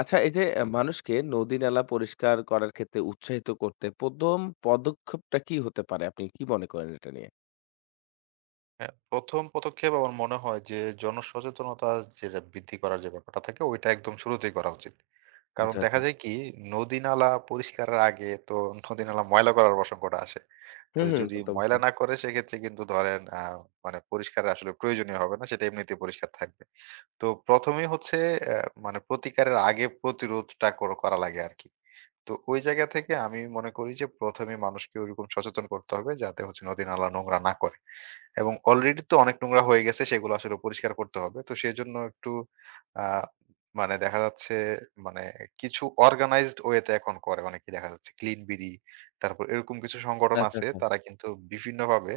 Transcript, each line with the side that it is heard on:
left: আচ্ছা, এই যে মানুষকে নদী নালা পরিষ্কার করার ক্ষেত্রে উৎসাহিত করতে প্রথম পদক্ষেপটা কি হতে পারে আপনি কি মনে করেন এটা নিয়ে?
right: হ্যাঁ, ১ম পদক্ষেপ আমার মনে হয় যে জনসচেতনতা যেটা বৃদ্ধি করার যে ব্যাপারটা থাকে ওইটা একদম শুরুতেই করা উচিত। কারণ
left: আচ্ছা,
right: দেখা
left: আচ্ছা।
right: যায় কি নদী-নালা পরিষ্কারের আগে তো নদী-নালা ময়লা করার প্রসঙ্গটা আসে। তো
left: হুম, হুম,
right: যদি
left: তা তো
right: ময়লা
left: অবশ্যই।
right: না করে সেক্ষেত্রে কিন্তু ধরেন মানে পরিষ্কারের আসলে প্রয়োজনীয় হবে না। সেটা এমনিতেই পরিষ্কার থাকবে। তো ১ম এই হচ্ছে অ্যা মানে প্রতিকারের আগে প্রতিরোধটা করা লাগে আরকি। তো ওই জায়গা থেকে আমি মনে করি যে ১ম এই মানুষকে ওরকম সচেতন করতে হবে যাতে হচ্ছে নদী-নালা নোংরা না করে। এবং অলরেডি তো অনেক নোংরা হয়ে গেছে সেগুলো আসলে পরিষ্কার করতে হবে। তো সেজন্য একটু আ মানে দেখা যাচ্ছে মানে কিছু অর্গানাইজড ওয়ে তে এখন করে অনেকেই দেখা যাচ্ছে। ক্লিন বিডি তারপর এরকম কিছু সংগঠন
left: আচ্ছা,
right: আছে
left: আচ্ছা।
right: তারা কিন্তু বিভিন্নভাবে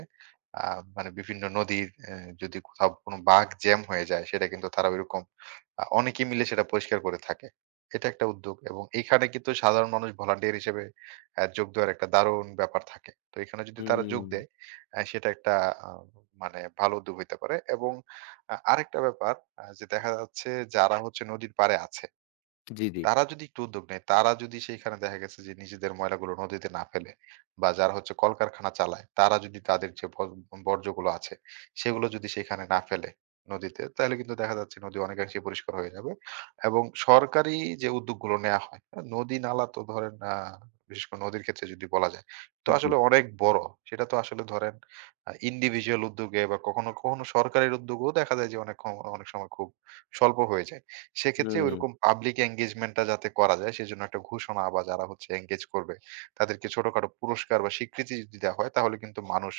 right: আ মানে বিভিন্ন নদীর যদি কোথাও কোনো বাঁক জ্যাম হয়ে যায় সেটা কিন্তু তারা ওইরকম অনেকে মিলে সেটা পরিষ্কার করে থাকে। এটা একটা উদ্যোগ এবং এখানে কিন্তু সাধারণ মানুষ ভলান্টিয়ার হিসেবে যোগ দেওয়ার একটা দারুণ ব্যাপার থাকে। তো এখানে যদি তারা
left: হুম।
right: যোগ দেয় সেটা একটা আ মানে ভালো উদ্যোগ হইতে পারে। এবং আরেকটা ব্যাপার, যে দেখা যাচ্ছে যারা হচ্ছে নদীর পাড়ে আছে
left: জি, জি,
right: তারা যদি একটু উদ্যোগ নেয়, তারা যদি সেইখানে দেখা গেছে যে নিজেদের ময়লাগুলো নদীতে না ফেলে বা যারা হচ্ছে কলকারখানা চালায় তারা যদি তাদের যে বর্জ্যগুলো আছে সেগুলো যদি সেখানে না ফেলে নদীতে, তাহলে কিন্তু দেখা যাচ্ছে নদী অনেকাংশে পরিষ্কার হয়ে যাবে। এবং সরকারি যে উদ্যোগগুলো নেওয়া হয়, হ্যাঁ, নদী নালা তো ধরেন বিশেষ করে নদীর ক্ষেত্রে যদি বলা যায়, তো
left: জি।
right: আসলে অনেক বড়। সেটা তো আসলে ধরেন ইন্ডিভিজুয়াল উদ্যোগে বা কখনো কখনো সরকারের উদ্যোগেও দেখা যায় যে অনেক অনেক সময় খুব স্বল্প হয়ে যায়। সেক্ষেত্রে
left: হুম।
right: ওইরকম পাবলিক engagement টা যাতে করা যায় সেজন্য একটা ঘোষণা বা যারা হচ্ছে engage করবে তাদেরকে ছোটখাটো পুরস্কার বা স্বীকৃতি যদি দেওয়া হয় তাহলে কিন্তু মানুষ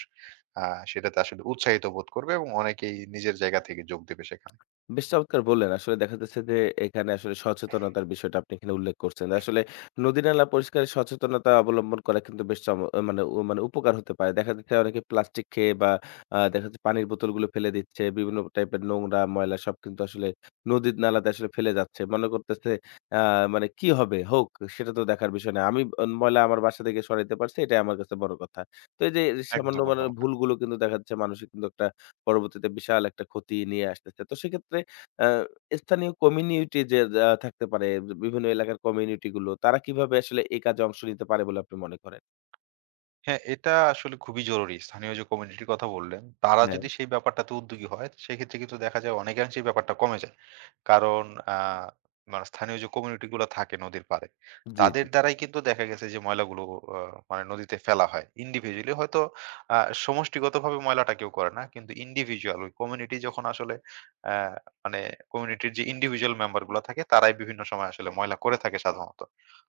right: সেটাতে আসলে উৎসাহিত বোধ করবে এবং অনেকেই নিজের জায়গা থেকে যোগ দেবে সেখানে।
left: বেশ চমৎকার বললেন। আসলে দেখা যাচ্ছে যে এখানে আসলে সচেতনতার বিষয়টা আপনি এখানে উল্লেখ করছেন। আসলে নদী-নালা পরিষ্কারের সচেতনতা অবলম্বন করা কিন্তু বেশ চম আ মানে উ মানে উপকার হতে পারে। দেখা যাচ্ছে অনেকে প্লাস্টিক খেয়ে বা দেখা যাচ্ছে পানির বোতলগুলো ফেলে দিচ্ছে। বিভিন্ন টাইপের নোংরা, ময়লা সব কিন্তু আসলে নদীর নালাতে আসলে ফেলে যাচ্ছে। মনে করতেছে আ মানে কি হবে? হোক, সেটা তো দেখার বিষয় না। আমি অন ময়লা আমার বাসা থেকে সরাইতে পারছি এটাই আমার কাছে বড় কথা। তো এই যে সামান্য
right: একদম,
left: মানে
right: একদম।
left: ভুলগুলো কিন্তু দেখা যাচ্ছে মানুষের কিন্তু একটা পরবর্তীতে বিশাল একটা ক্ষতি নিয়ে আসতেছে। তো সেক্ষেত্রে আ স্থানীয় কমিউনিটি যে থাকতে পারে, বিভিন্ন এলাকার কমিউনিটি গুলো, তারা কিভাবে আসলে এই কাজে অংশ নিতে পারে বলে আপনি মনে করেন?
right: হ্যাঁ, এটা আসলে খুবই জরুরি। স্থানীয় যে কমিউনিটির কথা বললেন, তারা
left: হ্যাঁ।
right: যদি সেই ব্যাপারটাতে উদ্যোগী হয়, সেক্ষেত্রে কিন্তু দেখা যায় অনেকাংশেই ব্যাপারটা কমে যায়। কারণ আ মানে স্থানীয় যে কমিউনিটি গুলা থাকে নদীর পাড়ে,
left: জি,
right: তাদের
left: জি।
right: দ্বারাই কিন্তু দেখা গেছে যে ময়লাগুলো আ মানে নদীতে ফেলা হয়। ইন্ডিভিজুয়ালি হয়তো আ সমষ্টিগতভাবে ময়লাটা কেউ করে না। কিন্তু ইন্ডিভিজুয়াল ওই কমিউনিটি যখন আসলে আ মানে কমিউনিটির যে ইন্ডিভিজুয়াল মেম্বার গুলা থাকে, তারাই বিভিন্ন সময় আসলে ময়লা করে থাকে সাধারণত।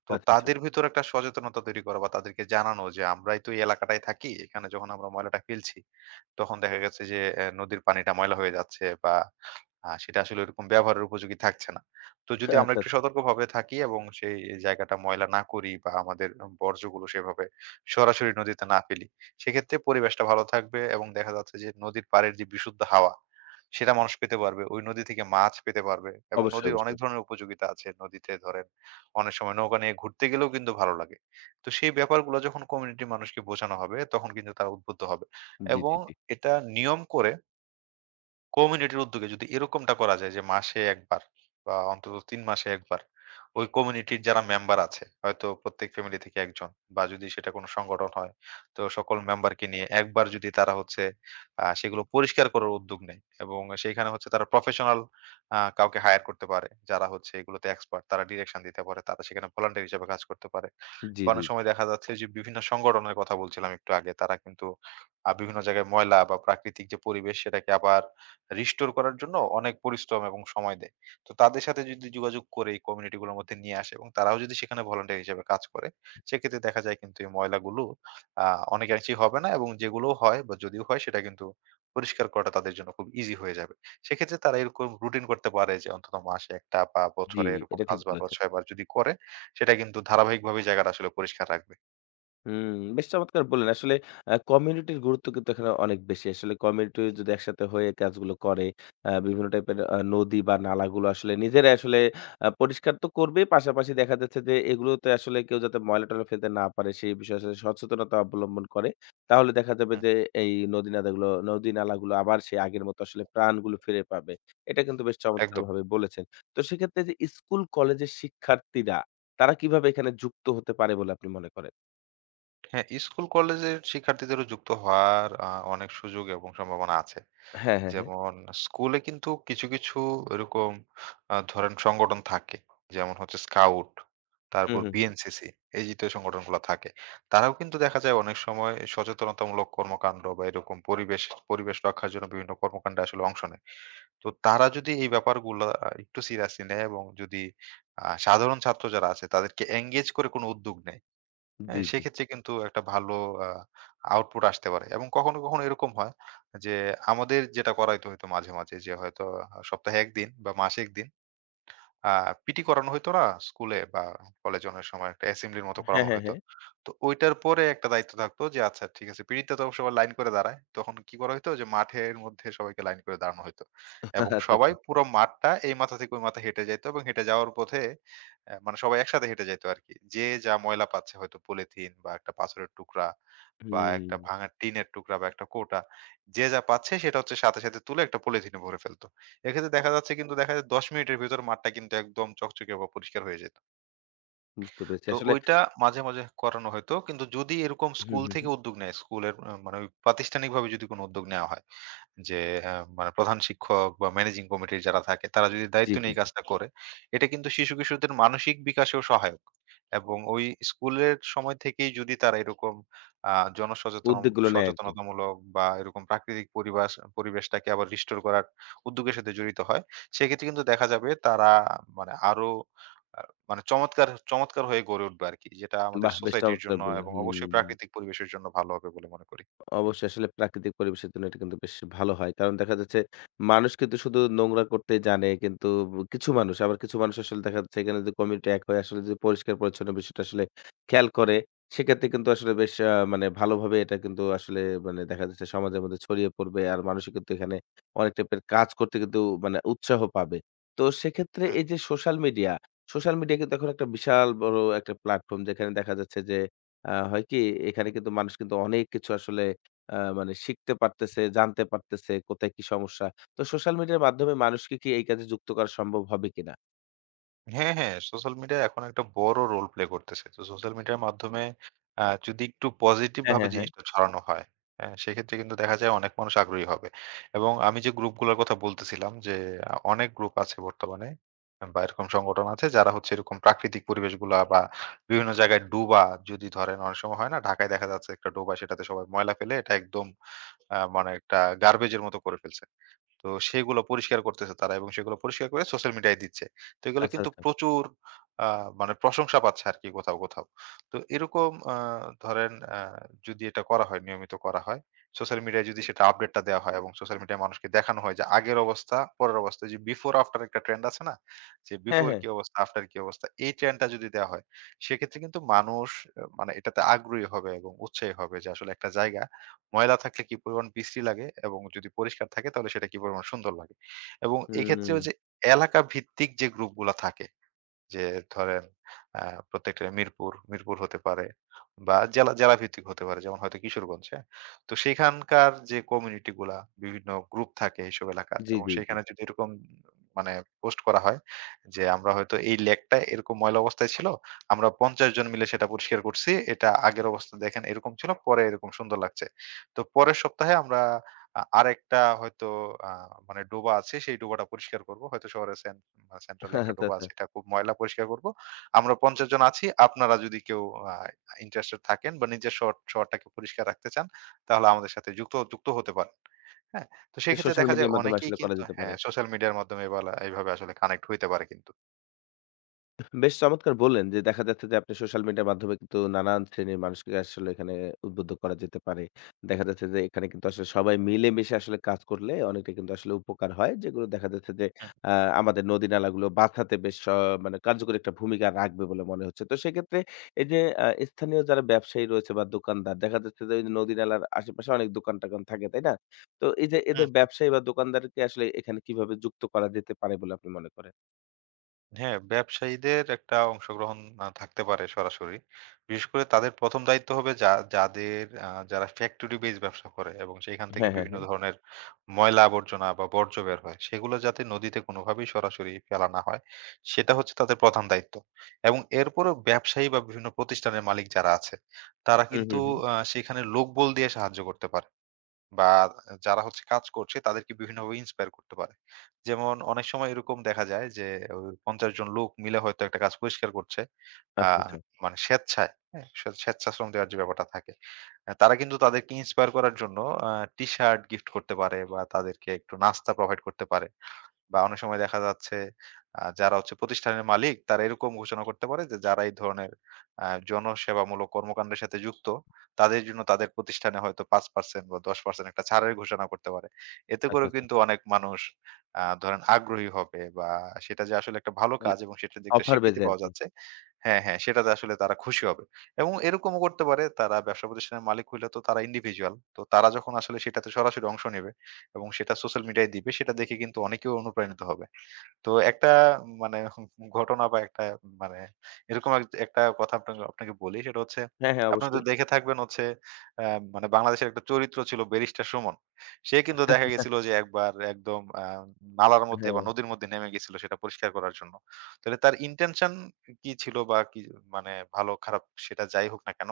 right: তো
left: আচ্ছা, আচ্ছা।
right: তাদের ভিতর একটা সচেতনতা তৈরি করা বা তাদেরকে জানানো যে আমরাই তো এই এলাকাটায় থাকি। এখানে যখন আমরা ময়লাটা ফেলছি, তখন দেখা গেছে যে নদীর পানিটা ময়লা হয়ে যাচ্ছে বা সেটা আসলে ওরকম ব্যবহারের উপযোগী থাকছে না। তো
left: আচ্ছা,
right: যদি আমরা
left: আচ্ছা।
right: একটু সতর্কভাবে থাকি এবং সেই জায়গাটা ময়লা না করি বা আমাদের বর্জ্যগুলো সেভাবে সরাসরি নদীতে না ফেলি, সেক্ষেত্রে পরিবেশটা ভালো থাকবে এবং দেখা যাচ্ছে যে নদীর পাড়ের যে বিশুদ্ধ হাওয়া, সেটা মানুষ পেতে পারবে। ওই নদী থেকে মাছ পেতে পারবে এবং
left: অবশ্যই,
right: নদীর অনেক
left: অবশ্যই।
right: ধরনের উপযোগিতা আছে। নদীতে ধরেন অনেক সময় নৌকা নিয়ে ঘুরতে গেলেও কিন্তু ভালো লাগে। তো সেই ব্যাপারগুলো যখন কমিউনিটির মানুষকে বোঝানো হবে, তখন কিন্তু তারা উদ্বুদ্ধ হবে
left: জি,
right: এবং
left: জি, জি।
right: এটা নিয়ম করে কমিউনিটির উদ্যোগে যদি এরকমটা করা যায় যে মাসে ১ বার বা অন্তত ৩ মাসে ১ বার ওই কমিউনিটির যারা মেম্বার আছে, হয়তো প্রত্যেক ফ্যামিলি থেকে একজন বা যদি সেটা কোনো সংগঠন হয়, তো সকল মেম্বারকে নিয়ে একবার যদি তারা হচ্ছে সেগুলো পরিষ্কার করার উদ্যোগ নেয় এবং সেইখানে হচ্ছে তারা প্রফেশনাল কাউকে হায়ার করতে পারে। যারা হচ্ছে এগুলোতে এক্সপার্ট তারা ডিরেকশন দিতে পারে। তারা সেখানে ভলান্টিয়ার হিসেবে কাজ করতে পারে।
left: জি,
right: বা
left: জি,
right: অনেক সময় দেখা যাচ্ছে যে বিভিন্ন সংগঠনের কথা বলছিলাম একটু আগে। তারা কিন্তু বিভিন্ন জায়গায় ময়লা বা প্রাকৃতিক যে পরিবেশ সেটাকে আবার রিস্টোর করার জন্য অনেক পরিশ্রম এবং সময় দেয়। তো তাদের সাথে যদি যোগাযোগ করে এই কমিউনিটি গুলোর মধ্যে নিয়ে আসে এবং তারাও যদি সেখানে ভলান্টিয়ার হিসেবে কাজ করে, সেক্ষেত্রে দেখা যায় কিন্তু এই ময়লাগুলো আ অনেকাংশেই হবে না এবং যেগুলোও হয় বা যদিও হয় সেটা কিন্তু পরিষ্কার করাটা তাদের জন্য খুব ইজি হয়ে যাবে। সেক্ষেত্রে তারা এরকম রুটিন করতে পারে যে অন্তত মাসে ১ টা বা
left: জি।
right: বছরে এরকম
left: এটা
right: ৫
left: ঠিক
right: বার বা
left: বলেছেন।
right: ৬ বার যদি করে, সেটা কিন্তু ধারাবাহিকভাবে জায়গাটা আসলে পরিষ্কার রাখবে।
left: হুম। বেশ চমৎকার বললেন। আসলে কমিউনিটির গুরুত্ব কিন্তু এখানে অনেক বেশি। আসলে কমিউনিটি যদি একসাথে হয়ে কাজগুলো করে, বিভিন্ন টাইপের নদী বা নালাগুলো আসলে নিজেরাই আসলে পরিষ্কার তো করবেই, পাশাপাশি দেখা যাচ্ছে যে এগুলোতে আসলে কেউ যাতে ময়লা-টয়লা ফেলতে না পারে, সেই বিষয়ে আসলে সচেতনতা অবলম্বন করে। তাহলে দেখা যাবে
right: হুম,
left: যে এই নদী-নালাগুলো আবার সেই আগের মতো আসলে প্রাণগুলো ফিরে পাবে। এটা কিন্তু বেশ
right: একদম।
left: চমৎকারভাবে বলেছেন। তো সেক্ষেত্রে যে স্কুল, কলেজের শিক্ষার্থীরা, তারা কিভাবে এখানে যুক্ত হতে পারে বলে আপনি মনে করেন?
right: হ্যাঁ, স্কুল কলেজের শিক্ষার্থীদেরও যুক্ত হওয়ার অনেক সুযোগ এবং সম্ভাবনা আছে।
left: হ্যাঁ, হ্যাঁ, হ্যাঁ।
right: যেমন স্কুলে কিন্তু কিছু এরকম ধরেন সংগঠন থাকে। যেমন হচ্ছে স্কাউট,
left: হুম,
right: তারপর
left: হুম, হুম।
right: বিএনসিসি এই জাতীয় সংগঠনগুলা থাকে। তারাও কিন্তু দেখা যায় অনেক সময় সচেতনতামূলক কর্মকাণ্ড বা এরকম পরিবেশ পরিবেশ রক্ষার জন্য বিভিন্ন কর্মকাণ্ডে আসলে অংশ নেয়। তো তারা যদি এই ব্যাপারগুলা একটু সিরিয়াসলি নেয় এবং যদি সাধারণ ছাত্র যারা আছে তাদেরকে এনগেজ করে কোনো উদ্যোগ নেয়, হ্যাঁ,
left: জি, জি।
right: সেক্ষেত্রে কিন্তু একটা ভালো আ আউটপুট আসতে পারে। এবং কখনো, কখনো এরকম হয় যে আমাদের যেটা করাইতে হইতো মাঝে, মাঝে যে হয়তো সপ্তাহে ১ দিন বা মাসে ১ দিন আ পিটি করানো হইতো না স্কুলে বা কলেজে অনেক সময় একটা অ্যাসেম্বলির মতো
left: হ্যাঁ,
right: করানো
left: হ্যাঁ,
right: হইতো।
left: হ্যাঁ।
right: তো ওইটার পরে একটা দায়িত্ব থাকতো যে আচ্ছা ঠিক আছে পিটিতে তো সবাই লাইন করে দাঁড়ায়। তখন কি করা হইতো যে মাঠের মধ্যে সবাইকে লাইন করে দাঁড়ানো হইতো। এবং
left: আচ্ছা,
right: সবাই
left: আচ্ছা।
right: পুরো মাঠটা এই মাথা থেকে ওই মাথা হেঁটে যাইত এবং হেঁটে যাওয়ার পথে মানে সবাই একসাথে হেঁটে যাইতো আরকি। যে যা ময়লা পাচ্ছে হয়তো পলিথিন বা একটা পাথরের টুকরা বা
left: হুম।
right: একটা ভাঙা টিনের টুকরা বা একটা কৌটা, যে যা পাচ্ছে সেটা হচ্ছে সাথে, সাথে তুলে একটা পলিথিনে ভরে ফেলত। এক্ষেত্রে দেখা যাচ্ছে কিন্তু দেখা যায় ১০ মিনিটের ভেতর মাঠটা কিন্তু একদম চকচকে বা পরিষ্কার হয়ে যেত।
left: বুঝতে পেরেছি।
right: তো
left: আসলে
right: ওইটা মাঝে, মাঝে করানো হতো। কিন্তু যদি এরকম
left: হুম,
right: স্কুল
left: হুম,
right: থেকে
left: হুম।
right: উদ্যোগ নেয়, স্কুলের মানে ওই প্রাতিষ্ঠানিকভাবে যদি কোনো উদ্যোগ নেওয়া হয়, যে আ মানে প্রধান শিক্ষক বা ম্যানেজিং কমিটির যারা থাকে তারা যদি
left: জি,
right: দায়িত্ব
left: জি,
right: নিয়ে এই
left: জি।
right: কাজটা করে, এটা কিন্তু শিশু-কিশোরদের মানসিক বিকাশেও সহায়ক। এবং ওই স্কুলের সময় থেকেই যদি তারা এরকম আ জনসচেতন
left: উদ্যোগগুলো নেয় আরকি।
right: সচেতনতামূলক বা এরকম প্রাকৃতিক পরিবেশটাকে আবার রিস্টোর করার উদ্যোগের সাথে জড়িত হয়, সেক্ষেত্রে কিন্তু দেখা যাবে তারা মানে আরো আ মানে চমৎকার চমৎকার হয়ে গড়ে উঠবে আরকি। যেটা আমাদের
left: বাহ! বেশ
right: সোসাইটির
left: চমৎকার
right: জন্য
left: বললেন।
right: এবং অবশ্যই
left: হুম।
right: প্রাকৃতিক পরিবেশের জন্য ভালো হবে বলে মনে করি।
left: অবশ্যই আসলে প্রাকৃতিক পরিবেশের জন্য এটা কিন্তু বেশ ভালো হয়। কারণ দেখা যাচ্ছে মানুষ কিন্তু শুধু নোংরা করতেই জানে, কিন্তু কিছু মানুষ আবার কিছু মানুষ আসলে দেখা যাচ্ছে এখানে যদি কমিউনিটি এক হয়ে আসলে যদি পরিষ্কার-পরিচ্ছন্ন বিষয়টা আসলে খেয়াল করে, সেক্ষেত্রে কিন্তু আসলে বেশ আ মানে ভালোভাবে এটা কিন্তু আসলে মানে দেখা যাচ্ছে সমাজের মধ্যে ছড়িয়ে পড়বে। আর মানুষও কিন্তু এখানে অনেক টাইপের কাজ করতে কিন্তু মানে উৎসাহ পাবে। তো সেক্ষেত্রে এই যে সোশ্যাল মিডিয়া, সোশ্যাল মিডিয়া কিন্তু এখন একটা বিশাল বড় একটা প্ল্যাটফর্ম যেখানে দেখা যাচ্ছে যে হয় কি এখানে কিন্তু মানুষ কিন্তু অনেক কিছু আসলে মানে শিখতে পারতেছে, জানতে পারতেছে কোথায় কি সমস্যা। তো সোশ্যাল মিডিয়ার মাধ্যমে মানুষকে কি এই কাজে যুক্ত করা সম্ভব হবে কিনা?
right: হ্যাঁ, হ্যাঁ। সোশ্যাল মিডিয়া এখন একটা বড় রোল প্লে করতেছে। তো সোশ্যাল মিডিয়ার মাধ্যমে যদি একটু পজিটিভ
left: হ্যাঁ,
right: ভাবে
left: হ্যাঁ, হ্যাঁ।
right: জিনিসটা ছড়ানো হয়, হ্যাঁ? সেক্ষেত্রে কিন্তু দেখা যায় অনেক মানুষ আগ্রহী হবে। এবং আমি যে গ্রুপগুলোর কথা বলতেছিলাম যে অনেক গ্রুপ আছে বর্তমানে বা এরকম সংগঠন আছে যারা হচ্ছে এরকম প্রাকৃতিক পরিবেশগুলা বা বিভিন্ন জায়গায় ডোবা, যদি ধরেন অনেক সময় হয় না? ঢাকায় দেখা যাচ্ছে একটা ডোবা সেটাতে সবাই ময়লা ফেলে এটা একদম মানে একটা গার্বেজ এর মতো করে ফেলছে। তো সেগুলো পরিষ্কার করতেছে তারা এবং সেগুলো পরিষ্কার করে সোশ্যাল মিডিয়ায় দিচ্ছে। তো এগুলো
left: আচ্ছা,
right: কিন্তু
left: আচ্ছা।
right: প্রচুর আ মানে প্রশংসা পাচ্ছে আরকি কোথাও, কোথাও। তো এরকম ধরেন যদি এটা করা হয়, নিয়মিত করা হয়, সোশ্যাল মিডিয়ায় যদি সেটা আপডেটটা দেওয়া হয় এবং সোশ্যাল মিডিয়ায় মানুষকে দেখানো হয় যে আগের অবস্থা, পরের অবস্থা, যে বিফোর আফটার একটা ট্রেন্ড আছে না? যে
left: হ্যাঁ,
right: বিফোর
left: হ্যাঁ।
right: কি অবস্থা, আফটার কি অবস্থা? এই ট্রেন্ডটা যদি দেওয়া হয়, সেক্ষেত্রে কিন্তু মানুষ মানে এটাতে আগ্রহী হবে এবং উৎসাহী হবে যে আসলে একটা জায়গা ময়লা থাকলে কি পরিমাণ বিশ্রী লাগে এবং যদি পরিষ্কার থাকে তাহলে সেটা কি পরিমাণ সুন্দর লাগে। এবং
left: হুম।
right: এক্ষেত্রেও যে এলাকা ভিত্তিক যে গ্রুপগুলা থাকে, যে ধরেন আ প্রত্যেকটা মিরপুর হতে পারে বা জেলা, জেলাভিত্তিক হতে পারে। যেমন হয়তো কিশোরগঞ্জ, হ্যাঁ? তো সেখানকার যে কমিউনিটি গুলা বিভিন্ন গ্রুপ থাকে এইসব এলাকার
left: জি,
right: এবং
left: জি, জি।
right: সেখানে যদি এরকম মানে পোস্ট করা হয় যে, "আমরা হয়তো এই লেকটা এরকম ময়লা অবস্থায় ছিল। আমরা ৫০ জন মিলে সেটা পরিষ্কার করছি। এটা আগের অবস্থা দেখেন এরকম ছিল, পরে এরকম সুন্দর লাগছে। তো পরের সপ্তাহে আমরা আরেকটা হয়তো আ মানে ডোবা আছে, সেই ডোবাটা পরিষ্কার করব। হয়তো শহরে সেন্ট্রাল একটা
left: আচ্ছা,
right: ডোবা
left: আচ্ছা।
right: আছে। এটা খুব ময়লা পরিষ্কার করব। আমরা ৫০ জন আছি। আপনারা যদি কেউ আ ইন্টারেস্টেড থাকেন বা নিজের শহরটাকে পরিষ্কার রাখতে চান, তাহলে আমাদের সাথে যুক্ত যুক্ত হতে পারেন। হ্যাঁ?" তো সেক্ষেত্রে
left: সোশ্যাল
right: দেখা যায়
left: মিডিয়ার মাধ্যমে
right: অনেকেই
left: আসলে করা
right: কিন্তু,
left: যেতে
right: হ্যাঁ,
left: পারে।
right: সোশ্যাল মিডিয়ার মাধ্যমে এভাবে আসলে কানেক্ট হইতে পারে কিন্তু।
left: বেশ চমৎকার বললেন যে দেখা যাচ্ছে যে আপনি সোশ্যাল মিডিয়ার মাধ্যমে কিন্তু নানান শ্রেণীর মানুষকে আসলে এখানে উদ্বুদ্ধ করা যেতে পারে। দেখা যাচ্ছে যে এখানে কিন্তু আসলে সবাই মিলেমিশে আসলে কাজ করলে অনেকটা কিন্তু আসলে উপকার হয়। যেগুলো দেখা যাচ্ছে যে
right: হুম,
left: আ আমাদের নদী-নালাগুলো বাঁচাতে বেশ স মানে কার্যকরী একটা ভূমিকা রাখবে বলে মনে হচ্ছে। তো সেক্ষেত্রে এই যে স্থানীয় যারা ব্যবসায়ী রয়েছে বা দোকানদার দেখা যাচ্ছে যে ওই যে নদী-নালার আশেপাশে অনেক দোকান-টোকান থাকে, তাই না? তো এই যে
right: হুম,
left: এদের
right: হুম।
left: ব্যবসায়ী বা দোকানদারকে আসলে এখানে কিভাবে যুক্ত করা যেতে পারে বলে আপনি মনে করেন?
right: হ্যাঁ, ব্যবসায়ীদের একটা অংশগ্রহণ থাকতে পারে সরাসরি। বিশেষ করে তাদের ১ম দায়িত্ব হবে, যাদের যারা ফ্যাক্টরি বেইস ব্যবসা করে এবং সেখান থেকে
left: হ্যাঁ, হ্যাঁ,
right: বিভিন্ন
left: হ্যাঁ।
right: ধরনের ময়লা আবর্জনা বা বর্জ্য বের হয়, সেগুলো যাতে নদীতে কোনোভাবেই সরাসরি ফেলা না হয়, সেটা হচ্ছে তাদের প্রধান দায়িত্ব। এবং এরপরেও ব্যবসায়ী বা বিভিন্ন প্রতিষ্ঠানের মালিক যারা আছে, তারা
left: হু, হু,
right: কিন্তু
left: হু।
right: সেখানে লোকবল দিয়ে সাহায্য করতে পারে। বা যারা হচ্ছে কাজ করছে তাদেরকে বিভিন্নভাবে ইন্সপায়ার করতে পারে। যেমন অনেক সময় এরকম দেখা যায় যে ওই ৫০ জন লোক মিলে হয়তো একটা কাজ পরিষ্কার করছে। আ
left: আচ্ছা, আচ্ছা।
right: মানে স্বেচ্ছায়, হ্যাঁ? স্বেচ্ছাশ্রম দেওয়ার যে ব্যাপারটা থাকে। তারা কিন্তু তাদেরকে ইন্সপায়ার করার জন্য আ টি-শার্ট গিফট করতে পারে বা তাদেরকে একটু নাস্তা প্রোভাইড করতে পারে। বা অনেক সময় দেখা যাচ্ছে যারা হচ্ছে প্রতিষ্ঠানের মালিক তারা এরকম ঘোষণা করতে পারে যে যারা এই ধরনের জনসেবামূলক কর্মকান্ডের সাথে যুক্ত তাদের জন্য তাদের প্রতিষ্ঠানে হয়তো ৫% বা ১০% একটা ছাড়ের ঘোষণা করতে পারে। এতে
left: আচ্ছা,
right: করেও
left: আচ্ছা।
right: কিন্তু অনেক মানুষ ধরেন আগ্রহী হবে, বা সেটা যে আসলে একটা ভালো
left: মানে
right: কাজ এবং সেটার যে একটা
left: অফার
right: স্বীকৃতি
left: বেঁচে
right: পাওয়া
left: আরকি।
right: যাচ্ছে। হ্যাঁ, হ্যাঁ, সেটাতে আসলে তারা খুশি হবে। এবং এরকমও করতে পারে, তারা ব্যবসা প্রতিষ্ঠানের মালিক হইলে তো তারা ইন্ডিভিজুয়াল। তো তারা যখন আসলে সেটাতে সরাসরি অংশ নেবে এবং সেটা সোশ্যাল মিডিয়ায় দিবে, সেটা দেখে কিন্তু অনেকেও অনুপ্রাণিত হবে। তো একটা মানে ঘটনা বা একটা মানে এরকম এক একটা কথা আপনাকে আপনাকে বলি। সেটা হচ্ছে,
left: হ্যাঁ, হ্যাঁ,
right: আপনি তো
left: অবশ্যই।
right: দেখে থাকবেন হচ্ছে আ মানে বাংলাদেশের একটা চরিত্র ছিল 'ব্যারিস্টার সুমন।' সে কিন্তু দেখা গেছিল যে একবার একদম নালার মধ্যে বা
left: হ্যাঁ।
right: নদীর মধ্যে নেমে গেছিল সেটা পরিষ্কার করার জন্য। তাহলে তার ইনটেনশন কি ছিল বা কি, মানে ভালো খারাপ সেটা যাই হোক না কেন,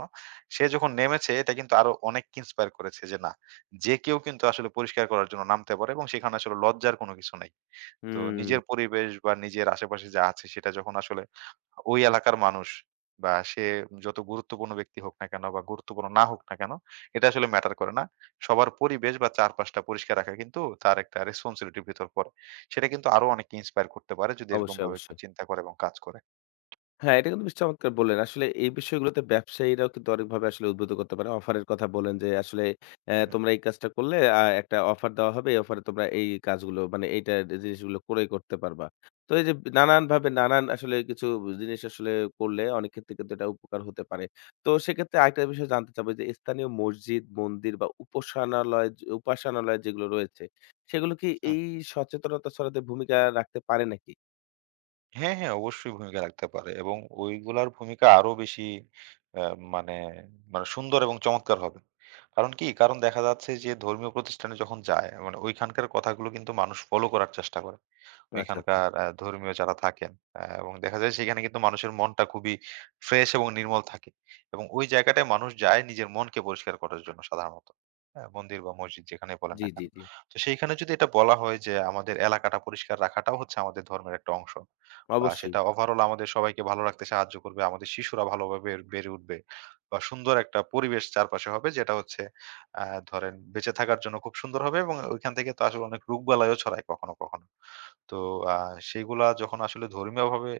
right: সে যখন নেমেছে এটা কিন্তু আরো অনেককে ইন্সপায়ার করেছে যে না, যে কেউ কিন্তু আসলে পরিষ্কার করার জন্য নামতে পারে এবং সেখানে আসলে লজ্জার কোন কিছু নাই। তো নিজের
left: হুম।
right: পরিবেশ বা নিজের আশেপাশে যা আছে, সেটা যখন আসলে ওই এলাকার মানুষ বা সে যত গুরুত্বপূর্ণ ব্যক্তি হোক না কেন বা গুরুত্বপূর্ণ না হোক না কেন, এটা আসলে ম্যাটার করে না। সবার পরিবেশ বা চারপাশটা পরিষ্কার রাখা কিন্তু তার একটা রেসপন্সিবিলিটির ভিতর পড়ে। সেটা কিন্তু আরো অনেককে ইন্সপায়ার করতে পারে, যদি এরকম
left: অবশ্যই,
right: ভাবে একটু
left: অবশ্যই।
right: চিন্তা করে এবং কাজ করে।
left: হ্যাঁ, এটা কিন্তু বেশ চমৎকার বললেন। আসলে এই বিষয়গুলোতে ব্যবসায়ীরাও কিন্তু অনেকভাবে আসলে উদ্বুদ্ধ করতে পারে। অফারের কথা বললেন যে আসলে
right: হুম।
left: তোমরা এই কাজটা করলে একটা অফার দেওয়া হবে। এই অফারে তোমরা এই কাজগুলো মানে এইটা জিনিসগুলো ক্রয় করতে পারবা। তো এই যে নানানভাবে নানান আসলে কিছু জিনিস আসলে করলে অনেক ক্ষেত্রে কিন্তু এটা উপকার হতে পারে। তো সেক্ষেত্রে আরেকটা বিষয় জানতে চাবো যে স্থানীয় মসজিদ, মন্দির বা উপাসনালয় উপাসনালয় যেগুলো রয়েছে, সেগুলো কি এই সচেতনতা ছড়াতে ভূমিকা রাখতে পারে নাকি?
right: হ্যাঁ, হ্যাঁ, অবশ্যই ভূমিকা রাখতে পারে এবং ওইগুলার ভূমিকা আরো বেশি আ মানে, মানে সুন্দর এবং চমৎকার হবে। কারণ কি? কারণ দেখা যাচ্ছে যে ধর্মীয় প্রতিষ্ঠানে যখন যায়, মানে ওইখানকার কথাগুলো কিন্তু মানুষ ফলো করার চেষ্টা করে।
left: আচ্ছা, আচ্ছা।
right: ওইখানকার ধর্মীয় যারা থাকেন, এবং দেখা যায় সেখানে কিন্তু মানুষের মনটা খুবই ফ্রেশ এবং নির্মল থাকে। এবং ওই জায়গাটায় মানুষ যায় নিজের মনকে পরিষ্কার করার জন্য সাধারণত। হ্যাঁ? মন্দির বা মসজিদ যেখানেই বলেন
left: জি,
right: না
left: জি,
right: কেন।
left: জি।
right: তো সেইখানে যদি এটা বলা হয় যে আমাদের এলাকাটা পরিষ্কার রাখাটাও হচ্ছে আমাদের ধর্মের একটা অংশ। বা
left: অবশ্যই।
right: সেটা ওভারঅল আমাদের সবাইকে ভালো রাখতে সাহায্য করবে। আমাদের শিশুরা ভালোভাবে বেড়ে উঠবে। বা সুন্দর একটা পরিবেশ চারপাশে হবে, যেটা হচ্ছে আ ধরেন বেঁচে থাকার জন্য খুব সুন্দর হবে। এবং ওইখান থেকে তো আসলে অনেক রোগবালাইও ছড়ায় কখনো, কখনো। তো আ সেগুলা যখন আসলে ধর্মীয়ভাবে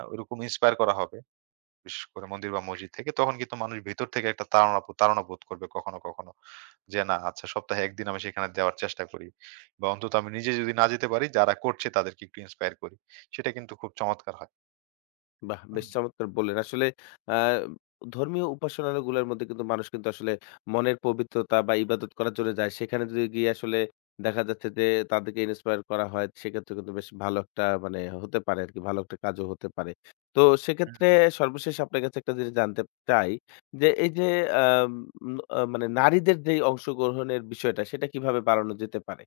right: ওইরকম ইন্সপায়ার করা হবে, বিশেষ করে মন্দির বা মসজিদ থেকে, তখন কিন্তু মানুষ ভেতর থেকে একটা তাড়না বোধ করবে কখনো, কখনো। যে না, আচ্ছা, সপ্তাহে ১ দিন আমি সেখানে দেওয়ার চেষ্টা করি। বা অন্তত আমি নিজে যদি না যেতে পারি, যারা করছে তাদেরকে একটু ইন্সপায়ার করি। সেটা কিন্তু খুব চমৎকার হয়।
left: বাহ!
right: হুম,
left: বেশ চমৎকার বললেন। আসলে আ ধর্মীয় উপাসনালয়গুলোর মধ্যে কিন্তু মানুষ কিন্তু আসলে মনের পবিত্রতা বা ইবাদত করার জন্য যায়। সেখানে যদি গিয়ে আসলে দেখা যাচ্ছে যে তাদেরকে ইন্সপায়ার করা হয়, সেক্ষেত্রে কিন্তু বেশ ভালো একটা মানে হতে পারে আরকি। ভালো একটা কাজও হতে পারে। তো
right: হুম,
left: সেক্ষেত্রে
right: হুম।
left: সর্বশেষ আপনার কাছে একটা জিনিস জানতে চাই যে এই যে আম আ মানে নারীদের যেই অংশগ্রহণের বিষয়টা সেটা কিভাবে বাড়ানো যেতে পারে?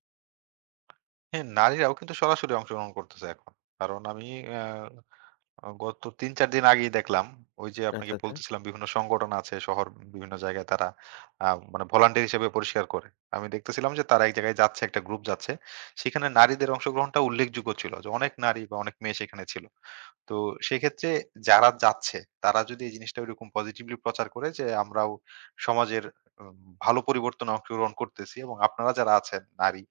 right: হ্যাঁ, নারীরাও কিন্তু সরাসরি অংশগ্রহণ করতেছে এখন। কারণ আমি গত ৩-৪ দিন আগেই দেখলাম। ওই যে আপনাকে
left: আচ্ছা, আচ্ছা।
right: বলতেছিলাম বিভিন্ন সংগঠন আছে শহর বিভিন্ন জায়গায়, তারা আ মানে ভলান্টিয়ার হিসেবে পরিষ্কার করে। আমি দেখতেছিলাম যে তারা এক জায়গায় যাচ্ছে, একটা গ্রুপ যাচ্ছে। সেখানে নারীদের অংশগ্রহণটা উল্লেখযোগ্য ছিল। যে অনেক নারী বা অনেক মেয়ে সেখানে ছিল। তো সেক্ষেত্রে যারা যাচ্ছে, তারা যদি এই জিনিসটা ওইরকম পজিটিভলি প্রচার করে যে আমরাও সমাজের উম ভালো পরিবর্তনে অংশগ্রহণ করতেছি এবং আপনারা যারা আছেন নারী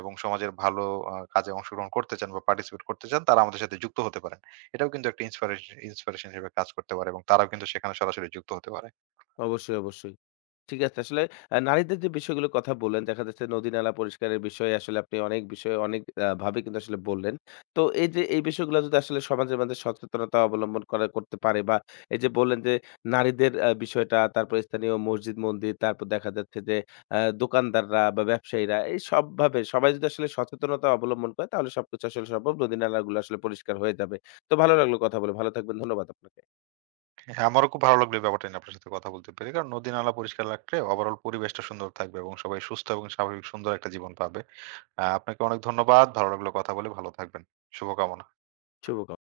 right: এবং সমাজের ভালো কাজে অংশগ্রহণ করতে চান বা পার্টিসিপেট করতে চান, তারা আমাদের সাথে যুক্ত হতে পারেন। এটাও কিন্তু একটা ইন্সপিরেশন ইন্সপিরেশন হিসেবে কাজ করতে পারে এবং তারাও কিন্তু সেখানে সরাসরি যুক্ত হতে পারে।
left: অবশ্যই, অবশ্যই। ঠিক আছে। আসলে নারীদের যে বিষয়গুলোর কথা বললেন, দেখা যাচ্ছে নদী-নালা পরিষ্কারের বিষয়ে আসলে আপনি অনেক বিষয়ে অনেক ভাবে কিন্তু আসলে বললেন। তো এই যে এই বিষয়গুলো যদি আসলে সমাজের মধ্যে সচেতনতা অবলম্বন করা করতে পারে বা এই যে বললেন যে নারীদের বিষয়টা, তারপর স্থানীয় মসজিদ, মন্দির, তারপর দেখা যাচ্ছে যে দোকানদাররা বা ব্যবসায়ীরা এই সবভাবে সবাই যদি আসলে সচেতনতা অবলম্বন করে তাহলে সবকিছু আসলে সম্ভব। নদী-নালাগুলো আসলে পরিষ্কার হয়ে যাবে। তো ভালো লাগলো কথা বলে। ভালো থাকবেন। ধন্যবাদ আপনাকে।
right: হ্যাঁ, আমারও খুব ভালো লাগলো এই ব্যাপারটা নিয়ে আপনার সাথে কথা বলতে পেরে। কারণ নদী-নালা পরিষ্কার রাখলে ওভারঅল পরিবেশটা সুন্দর থাকবে এবং সবাই সুস্থ এবং স্বাভাবিক সুন্দর একটা জীবন পাবে। আপনাকে অনেক ধন্যবাদ। ভালো লাগলো কথা বলে। ভালো থাকবেন। শুভকামনা।
left: শুভকাম